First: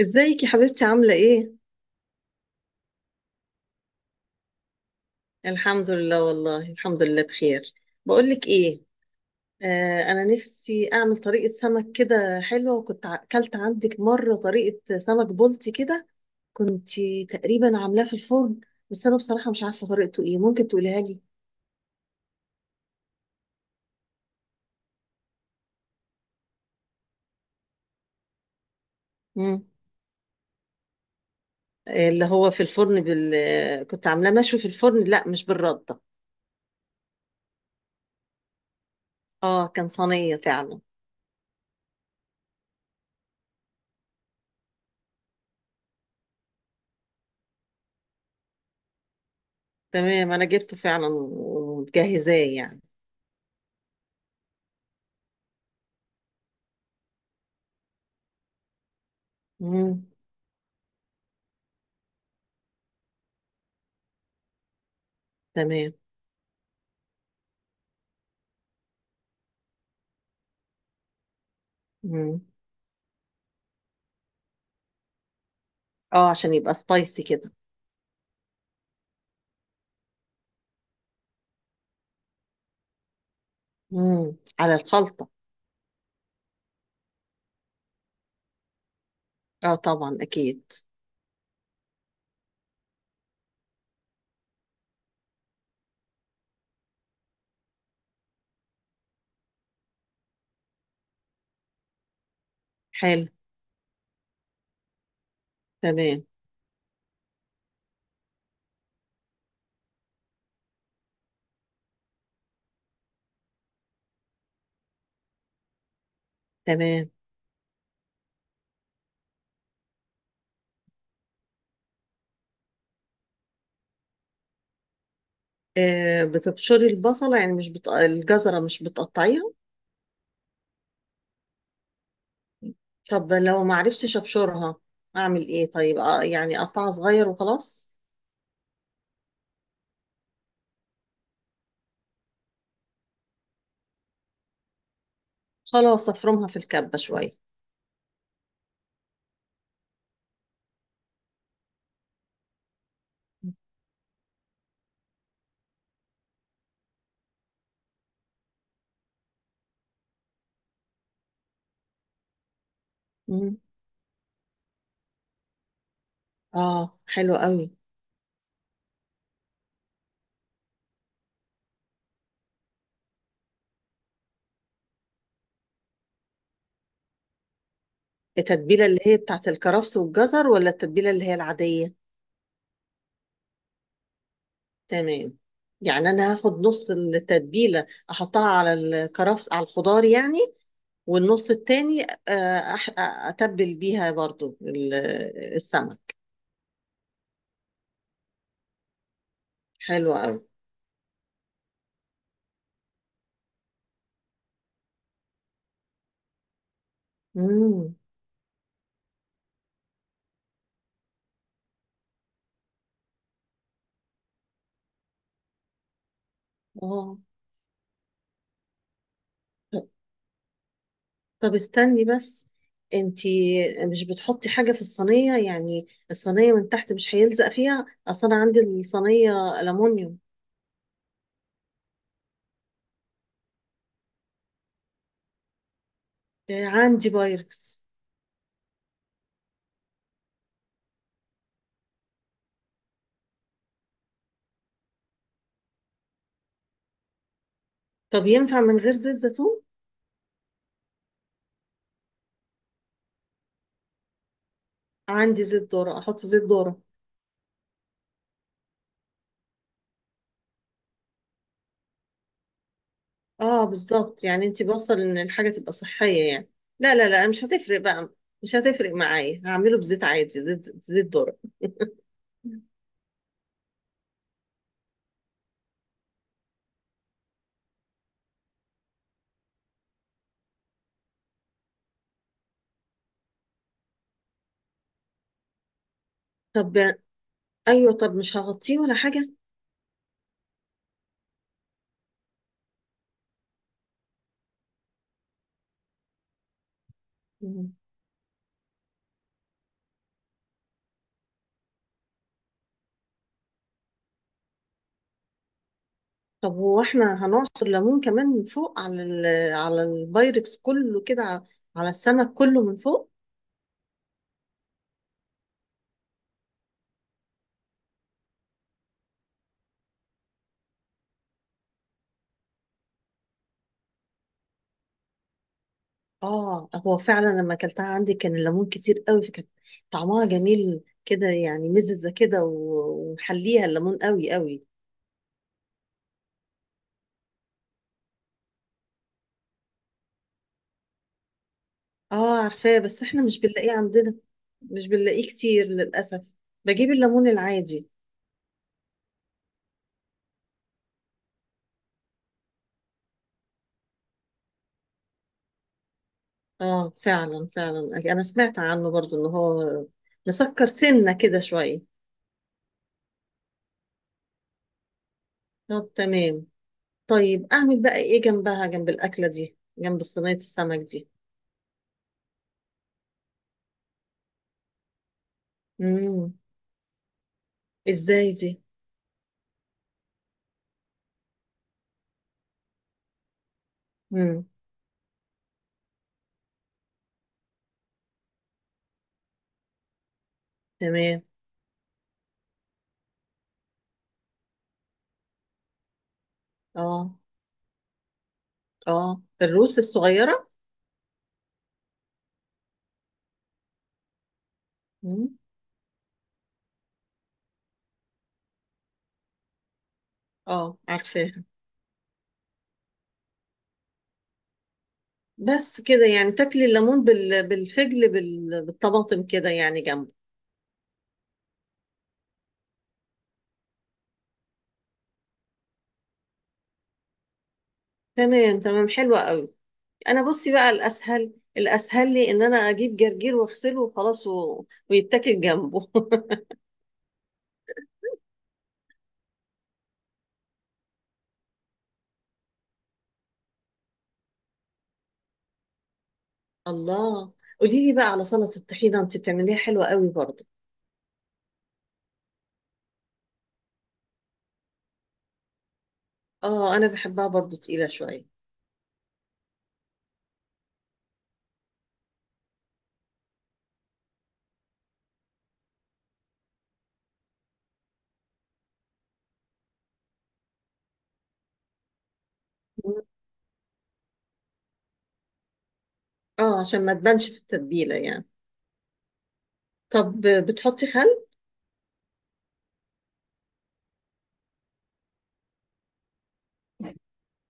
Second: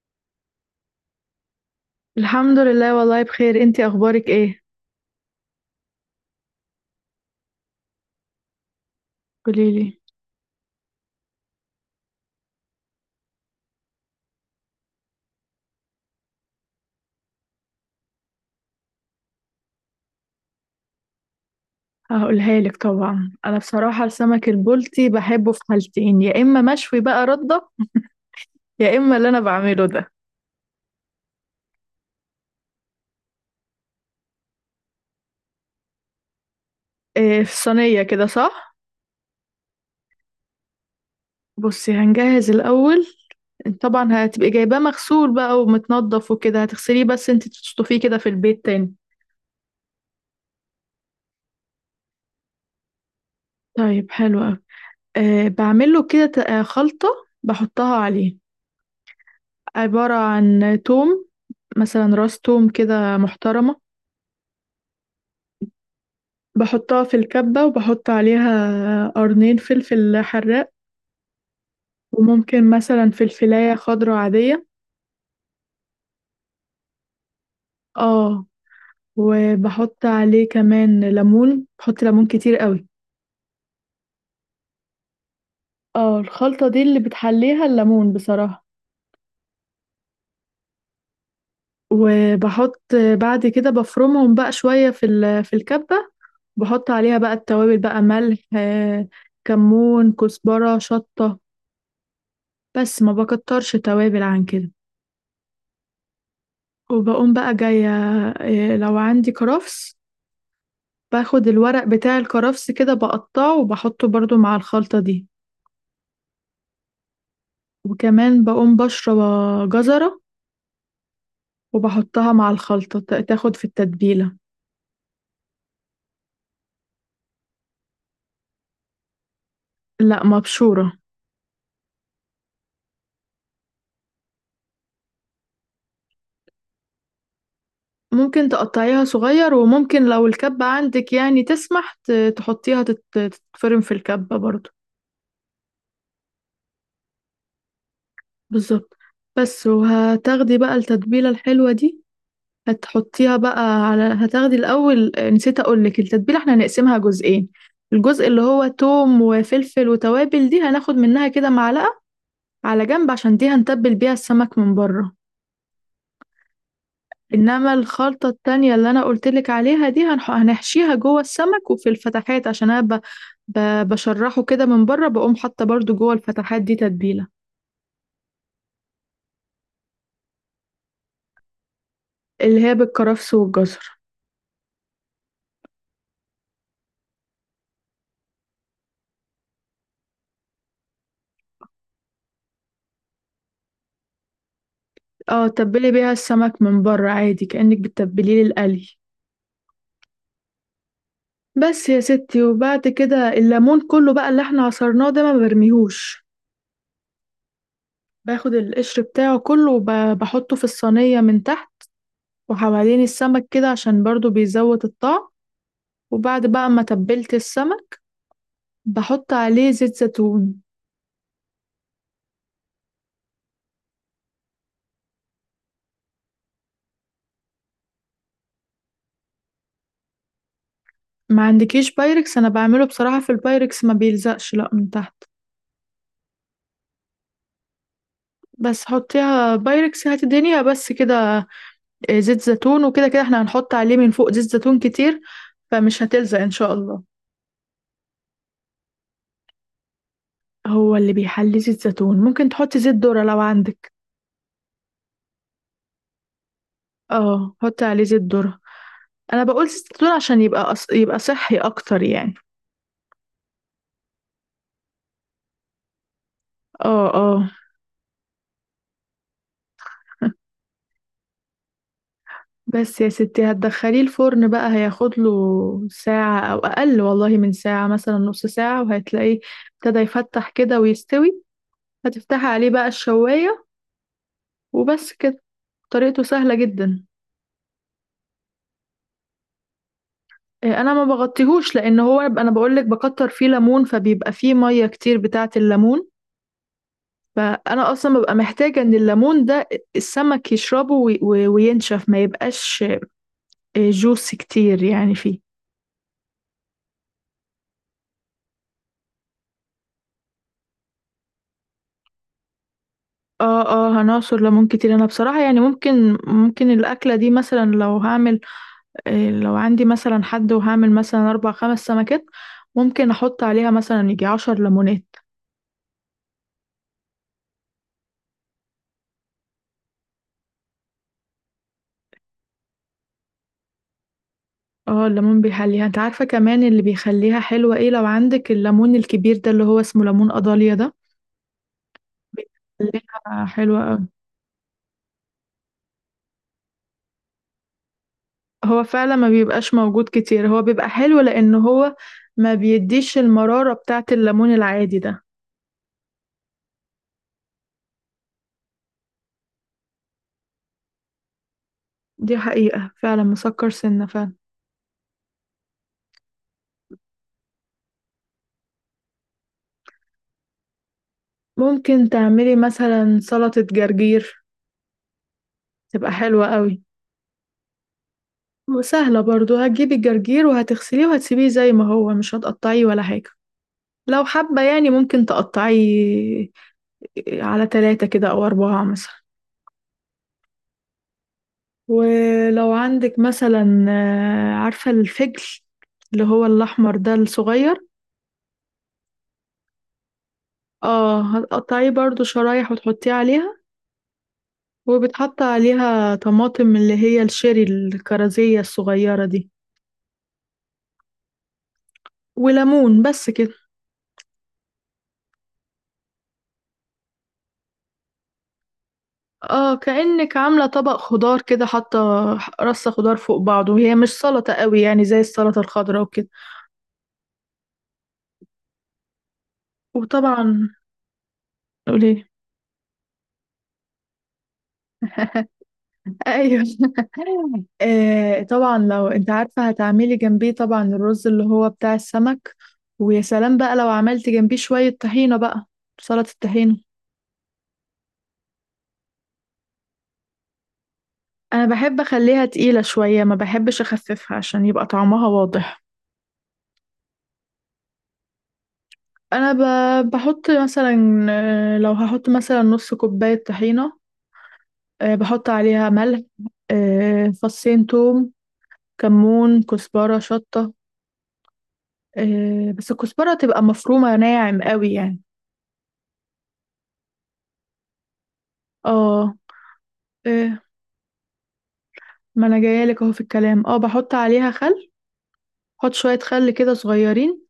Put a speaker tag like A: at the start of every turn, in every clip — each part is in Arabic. A: ازيك يا حبيبتي عاملة ايه؟
B: الحمد لله، والله بخير. انتي اخبارك ايه؟
A: الحمد لله والله الحمد لله بخير. بقولك ايه،
B: قوليلي.
A: انا نفسي اعمل طريقة سمك كده حلوة، وكنت اكلت عندك مرة طريقة سمك بلطي كده. كنت تقريبا عاملاه في الفرن، بس انا بصراحة مش عارفة طريقته ايه، ممكن تقوليها لي؟
B: هقولها لك طبعا. انا بصراحه السمك البلطي بحبه في حالتين، يا اما مشوي بقى رده، يا اما اللي انا
A: مم.
B: بعمله ده.
A: اللي هو في الفرن بال آه، كنت عاملاه مشوي في الفرن، لا مش بالردة.
B: إيه، في صينيه كده، صح؟
A: اه كان صينية فعلا.
B: بصي، هنجهز الاول. طبعا هتبقي جايباه مغسول بقى ومتنضف وكده، هتغسليه بس انتي تشطفيه كده في البيت تاني.
A: تمام، انا جبته فعلا ومجهزاه يعني.
B: طيب، حلو قوي. إيه، بعمله كده خلطه بحطها عليه.
A: مم.
B: عباره عن توم، مثلا راس توم كده محترمه.
A: تمام.
B: بحطها في الكبة وبحط عليها قرنين فلفل حراق،
A: مم.
B: وممكن مثلا فلفلاية خضرا عادية.
A: اه عشان يبقى سبايسي كده.
B: اه. وبحط عليه كمان ليمون، بحط ليمون كتير قوي.
A: امم، على الخلطة.
B: اه، الخلطة دي اللي بتحليها الليمون بصراحة.
A: اه طبعا اكيد.
B: وبحط، بعد كده بفرمهم بقى شوية في في الكبة. بحط عليها بقى التوابل بقى، ملح، كمون، كزبرة، شطة. بس ما
A: حلو.
B: بكترش توابل عن كده.
A: تمام
B: وبقوم بقى جاية، لو عندي كرفس، باخد الورق بتاع الكرفس كده، بقطعه وبحطه برضو مع الخلطة دي.
A: تمام.
B: وكمان بقوم بشرب جزرة، وبحطها مع الخلطة تاخد في التتبيلة.
A: آه بتبشري البصلة يعني مش بت... الجزرة مش بتقطعيها؟
B: لا، مبشورة.
A: طب لو ما عرفتش ابشرها اعمل ايه طيب؟ يعني اقطعها صغير وخلاص.
B: ممكن تقطعيها صغير، وممكن لو الكبة عندك يعني تسمح، تحطيها تتفرم في الكبة برضو.
A: خلاص افرمها في الكبة شوية.
B: بالظبط. بس، وهتاخدي بقى التتبيلة الحلوة دي، هتحطيها بقى على، هتاخدي الأول، نسيت أقولك، التتبيلة احنا هنقسمها جزئين. الجزء اللي هو توم وفلفل وتوابل دي هناخد منها كده معلقة على جنب، عشان دي
A: امم.
B: هنتبل بيها السمك من بره.
A: اه حلو قوي.
B: إنما الخلطة التانية اللي أنا قلتلك عليها دي، هنحشيها جوه السمك وفي الفتحات، عشان أنا بشرحه كده من بره، بقوم حاطة برضو جوه الفتحات دي تتبيلة.
A: التتبيلة اللي هي بتاعت الكرفس والجزر، ولا التتبيلة اللي هي العادية؟
B: اللي هي بالكرفس والجزر.
A: تمام. يعني انا هاخد نص التتبيلة احطها على الكرفس، على الخضار يعني، والنص التاني، أتبل بيها برضو
B: اه، تبلي بيها
A: السمك.
B: السمك من بره عادي كأنك بتتبليه للقلي.
A: حلو قوي.
B: بس يا ستي، وبعد كده الليمون كله بقى اللي احنا عصرناه ده ما برميهوش،
A: امم.
B: باخد القشر بتاعه كله وبحطه في الصينية من تحت وحوالين السمك كده، عشان برضو بيزود الطعم. وبعد بقى ما
A: اه.
B: تبلت السمك، بحط عليه
A: طب،
B: زيت زيتون.
A: طب استني بس، انتي مش بتحطي حاجة في الصينية؟ يعني الصينية من تحت مش هيلزق فيها؟ اصل انا عندي الصينية ألمونيوم.
B: ما عندكيش بايركس؟ انا بعمله بصراحة في البايركس ما بيلزقش لا من تحت.
A: عندي بايركس.
B: بس حطيها بايركس، هات الدنيا بس كده. زيت زيتون، وكده كده احنا هنحط عليه من فوق زيت زيتون كتير، فمش هتلزق ان شاء الله.
A: طب ينفع من غير زيت زيتون؟
B: هو اللي بيحلي زيت زيتون، ممكن تحطي زيت ذرة لو عندك.
A: عندي زيت ذرة، احط زيت ذرة.
B: اه، حطي عليه زيت ذرة. انا بقول زيت زيتون عشان يبقى يبقى صحي اكتر يعني.
A: اه بالظبط، يعني انت بوصل ان الحاجه تبقى صحيه يعني. لا
B: اه
A: لا لا مش
B: اه.
A: هتفرق بقى، مش هتفرق معايا، هعمله بزيت عادي، زيت ذرة.
B: بس يا ستي، هتدخليه الفرن بقى، هياخد له ساعة او اقل، والله من ساعة مثلا، نص ساعة وهتلاقيه ابتدى يفتح كده ويستوي. هتفتحي عليه بقى الشواية، وبس كده. طريقته سهلة
A: طب،
B: جدا.
A: ايوه، طب مش هغطيه ولا حاجه؟
B: إيه، انا ما بغطيهوش، لان هو انا بقول لك بكتر فيه ليمون، فبيبقى فيه مية كتير بتاعة الليمون،
A: مم.
B: فانا اصلا ببقى محتاجه ان الليمون ده السمك يشربه وينشف، ما يبقاش جوس كتير يعني فيه.
A: طب هو احنا هنعصر ليمون كمان من فوق على على البايركس كله كده على السمك كله من فوق؟
B: اه اه، هنعصر ليمون كتير. انا بصراحه يعني ممكن الاكله دي، مثلا لو هعمل، لو عندي مثلا حد وهعمل مثلا اربع خمس سمكات، ممكن احط عليها مثلا يجي عشر ليمونات.
A: اه. هو فعلا لما اكلتها عندي كان الليمون كتير قوي، فكانت طعمها جميل كده يعني، مززه كده ومحليها الليمون قوي قوي.
B: اه الليمون بيحليها. انت عارفه كمان اللي بيخليها حلوه ايه؟ لو عندك الليمون الكبير ده اللي هو اسمه ليمون قضاليا ده،
A: اه عارفاه، بس احنا مش
B: بيخليها
A: بنلاقيه
B: حلوه.
A: عندنا، مش بنلاقيه كتير للأسف، بجيب الليمون العادي.
B: هو فعلا ما بيبقاش موجود كتير، هو بيبقى حلو لأن هو ما بيديش المرارة بتاعة الليمون العادي ده.
A: اه فعلا فعلا، انا سمعت عنه برضو ان هو مسكر سنة كده شوية.
B: دي حقيقة فعلا، مسكر سنة فعلا.
A: طب تمام. طيب اعمل بقى ايه جنبها، جنب الأكلة دي، جنب صينية السمك دي؟
B: ممكن تعملي مثلا سلطة جرجير، تبقى
A: امم.
B: حلوة قوي
A: ازاي دي؟
B: وسهلة برضو. هتجيبي الجرجير وهتغسليه وهتسيبيه زي ما هو، مش هتقطعيه ولا حاجة. لو
A: امم.
B: حابة يعني ممكن تقطعيه على تلاتة كده أو أربعة مثلا.
A: تمام.
B: ولو عندك مثلا، عارفة الفجل اللي هو الأحمر ده
A: اه.
B: الصغير؟
A: اه الروس الصغيرة.
B: اه، هتقطعيه برضو شرايح وتحطيه عليها.
A: امم.
B: وبتحط عليها طماطم اللي هي الشيري الكرزية الصغيرة دي،
A: اه عارفاها.
B: وليمون، بس كده.
A: بس كده؟ يعني تاكلي الليمون بالفجل بالطماطم كده،
B: اه،
A: يعني جنبه.
B: كأنك عاملة طبق خضار كده، حاطة رصة خضار فوق بعضه، وهي مش سلطة قوي يعني زي السلطة الخضراء وكده.
A: تمام تمام، حلوة قوي. انا بصي
B: وطبعا
A: بقى، الاسهل الاسهل
B: قولي.
A: لي ان انا اجيب جرجير واغسله وخلاص و... ويتاكل جنبه.
B: ايوه. طبعا، لو انت عارفة هتعملي جنبيه طبعا الرز اللي هو بتاع السمك. ويا سلام بقى لو عملت جنبيه شوية طحينة بقى، سلطة الطحينة.
A: الله. قولي لي بقى على سلطة الطحينة، انت بتعمليها حلوة قوي برضه.
B: انا بحب اخليها تقيلة شوية، ما بحبش اخففها عشان يبقى طعمها واضح.
A: اه انا بحبها برضه تقيلة شوية.
B: انا بحط مثلا، لو هحط مثلا نص كوباية طحينة، بحط عليها ملح، فصين توم، كمون، كزبرة، شطة، بس الكزبرة تبقى مفرومة ناعم قوي يعني.
A: اه عشان ما تبانش في التتبيلة يعني.
B: اه.
A: طب
B: آه،
A: بتحطي خل؟
B: ما انا جايلك اهو في الكلام. اه، بحط عليها خل، بحط شوية خل كده صغيرين.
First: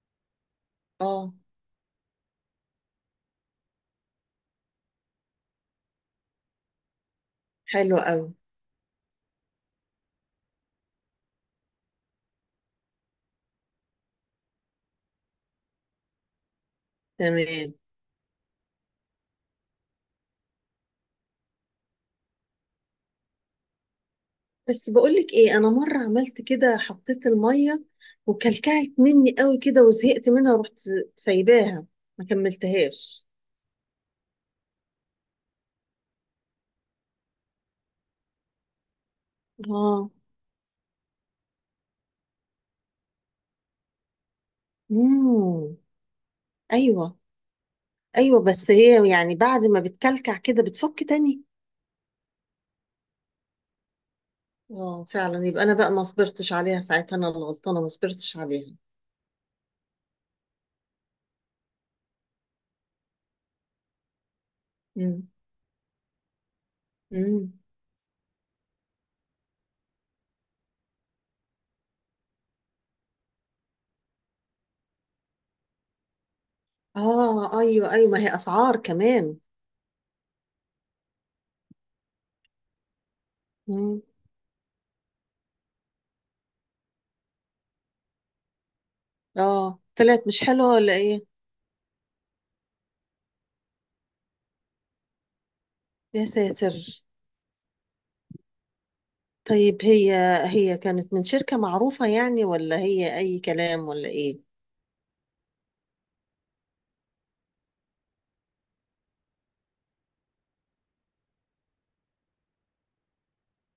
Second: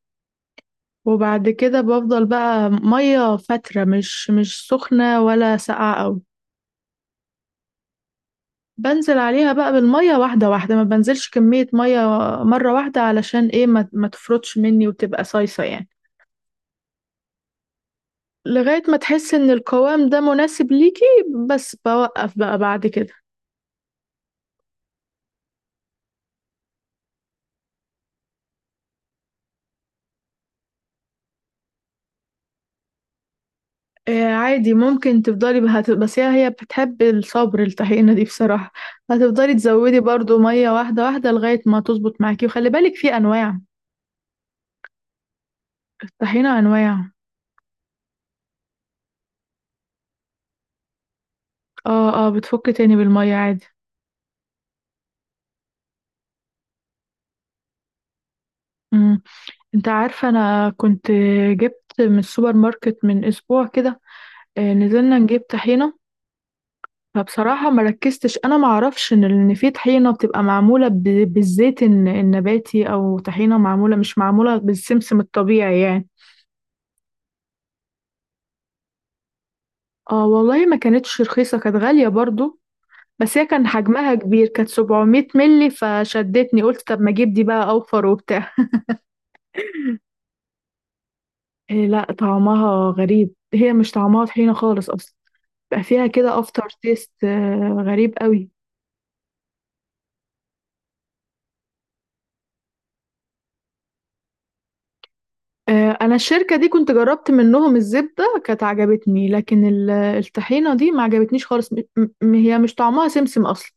A: اه
B: وبعد كده بفضل بقى مية فترة، مش سخنة ولا ساقعة قوي.
A: حلو قوي.
B: بنزل عليها بقى بالمية واحدة واحدة، ما بنزلش كمية مية مرة واحدة، علشان ايه؟ ما, ما تفرطش مني وتبقى صيصة يعني.
A: تمام.
B: لغاية ما تحس ان القوام ده مناسب ليكي، بس بوقف بقى بعد كده.
A: بس بقولك ايه، انا مرة عملت كده، حطيت المية وكلكعت مني قوي كده وزهقت منها، ورحت سايباها، ما كملتهاش.
B: آه عادي، ممكن تفضلي بها بس، هي بتحب الصبر الطحينة دي بصراحة. هتفضلي تزودي
A: اه.
B: برضو مية واحدة واحدة لغاية ما تظبط معاكي. وخلي بالك في انواع
A: امم.
B: الطحينة انواع.
A: ايوه ايوه، بس هي يعني بعد ما بتكلكع كده بتفك تاني.
B: اه اه، بتفك تاني بالمية عادي.
A: اه فعلا، يبقى انا بقى ما صبرتش عليها ساعتها، انا اللي غلطانه، ما صبرتش عليها.
B: مم. انت عارفة، انا كنت جبت من السوبر ماركت من اسبوع كده، نزلنا
A: امم.
B: نجيب طحينة.
A: امم.
B: فبصراحة ما ركزتش، انا ما اعرفش ان في طحينة بتبقى معمولة بالزيت النباتي، او طحينة معمولة، مش معمولة بالسمسم الطبيعي يعني.
A: اه ايوه، ما هي اسعار كمان.
B: اه والله ما كانتش رخيصة، كانت غالية برضو. بس هي كان
A: امم.
B: حجمها كبير، كانت 700 ملي فشدتني. قلت طب ما اجيب دي بقى اوفر وبتاع.
A: اه طلعت مش حلوه ولا ايه؟
B: إيه لا، طعمها غريب، هي مش طعمها طحينة خالص اصلا، بقى فيها
A: يا
B: كده افتر
A: ساتر.
B: تيست غريب قوي.
A: طيب هي، هي كانت من شركه معروفه يعني، ولا هي اي كلام ولا ايه؟
B: انا الشركة دي كنت جربت منهم الزبدة كانت عجبتني، لكن الطحينة دي ما عجبتنيش خالص. هي مش طعمها سمسم اصلا.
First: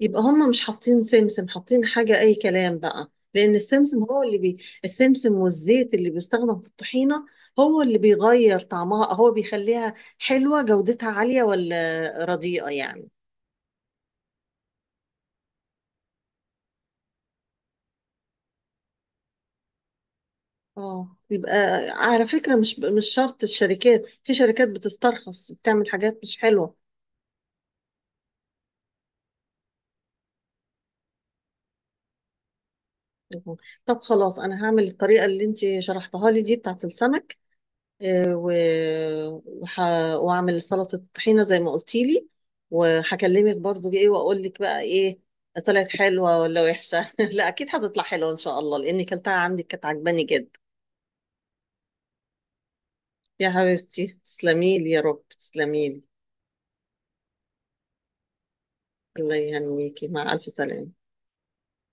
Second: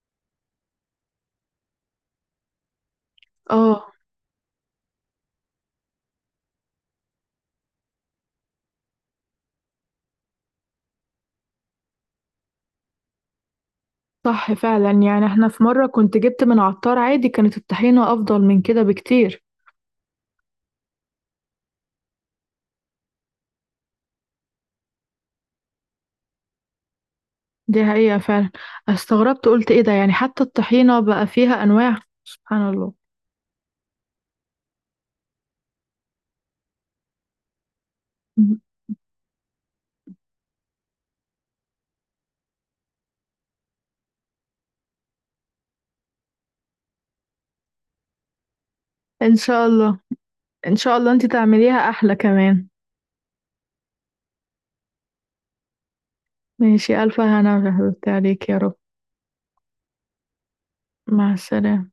A: يبقى هم مش حاطين سمسم، حاطين حاجة أي كلام بقى، لأن
B: اه
A: السمسم هو اللي السمسم والزيت اللي بيستخدم في الطحينة هو اللي بيغير طعمها، هو بيخليها حلوة، جودتها عالية ولا رديئة يعني.
B: صح فعلا. يعني احنا في مرة كنت جبت من عطار عادي، كانت الطحينة افضل من كده بكتير.
A: اه. يبقى، على فكرة، مش شرط الشركات، في شركات بتسترخص بتعمل حاجات مش حلوة.
B: دي حقيقة فعلا. استغربت، قلت ايه ده يعني، حتى الطحينة بقى فيها انواع، سبحان الله.
A: طب خلاص، أنا هعمل الطريقة اللي أنت شرحتها لي دي بتاعت السمك، آه،
B: مم.
A: و- وح... واعمل سلطة طحينة زي ما قلتي لي، وهكلمك برضو، ايه واقول لك بقى، ايه طلعت حلوة ولا وحشة؟ لا اكيد هتطلع حلوة ان شاء الله، لاني كلتها
B: ان شاء
A: عندك كانت
B: الله.
A: عجباني جدا.
B: ان شاء الله انت تعمليها احلى كمان.
A: يا حبيبتي تسلمي لي يا رب، تسلمي لي.
B: ماشي، الف هنا عليك يا رب.
A: الله يهنيكي، مع ألف سلامة.
B: مع السلامة.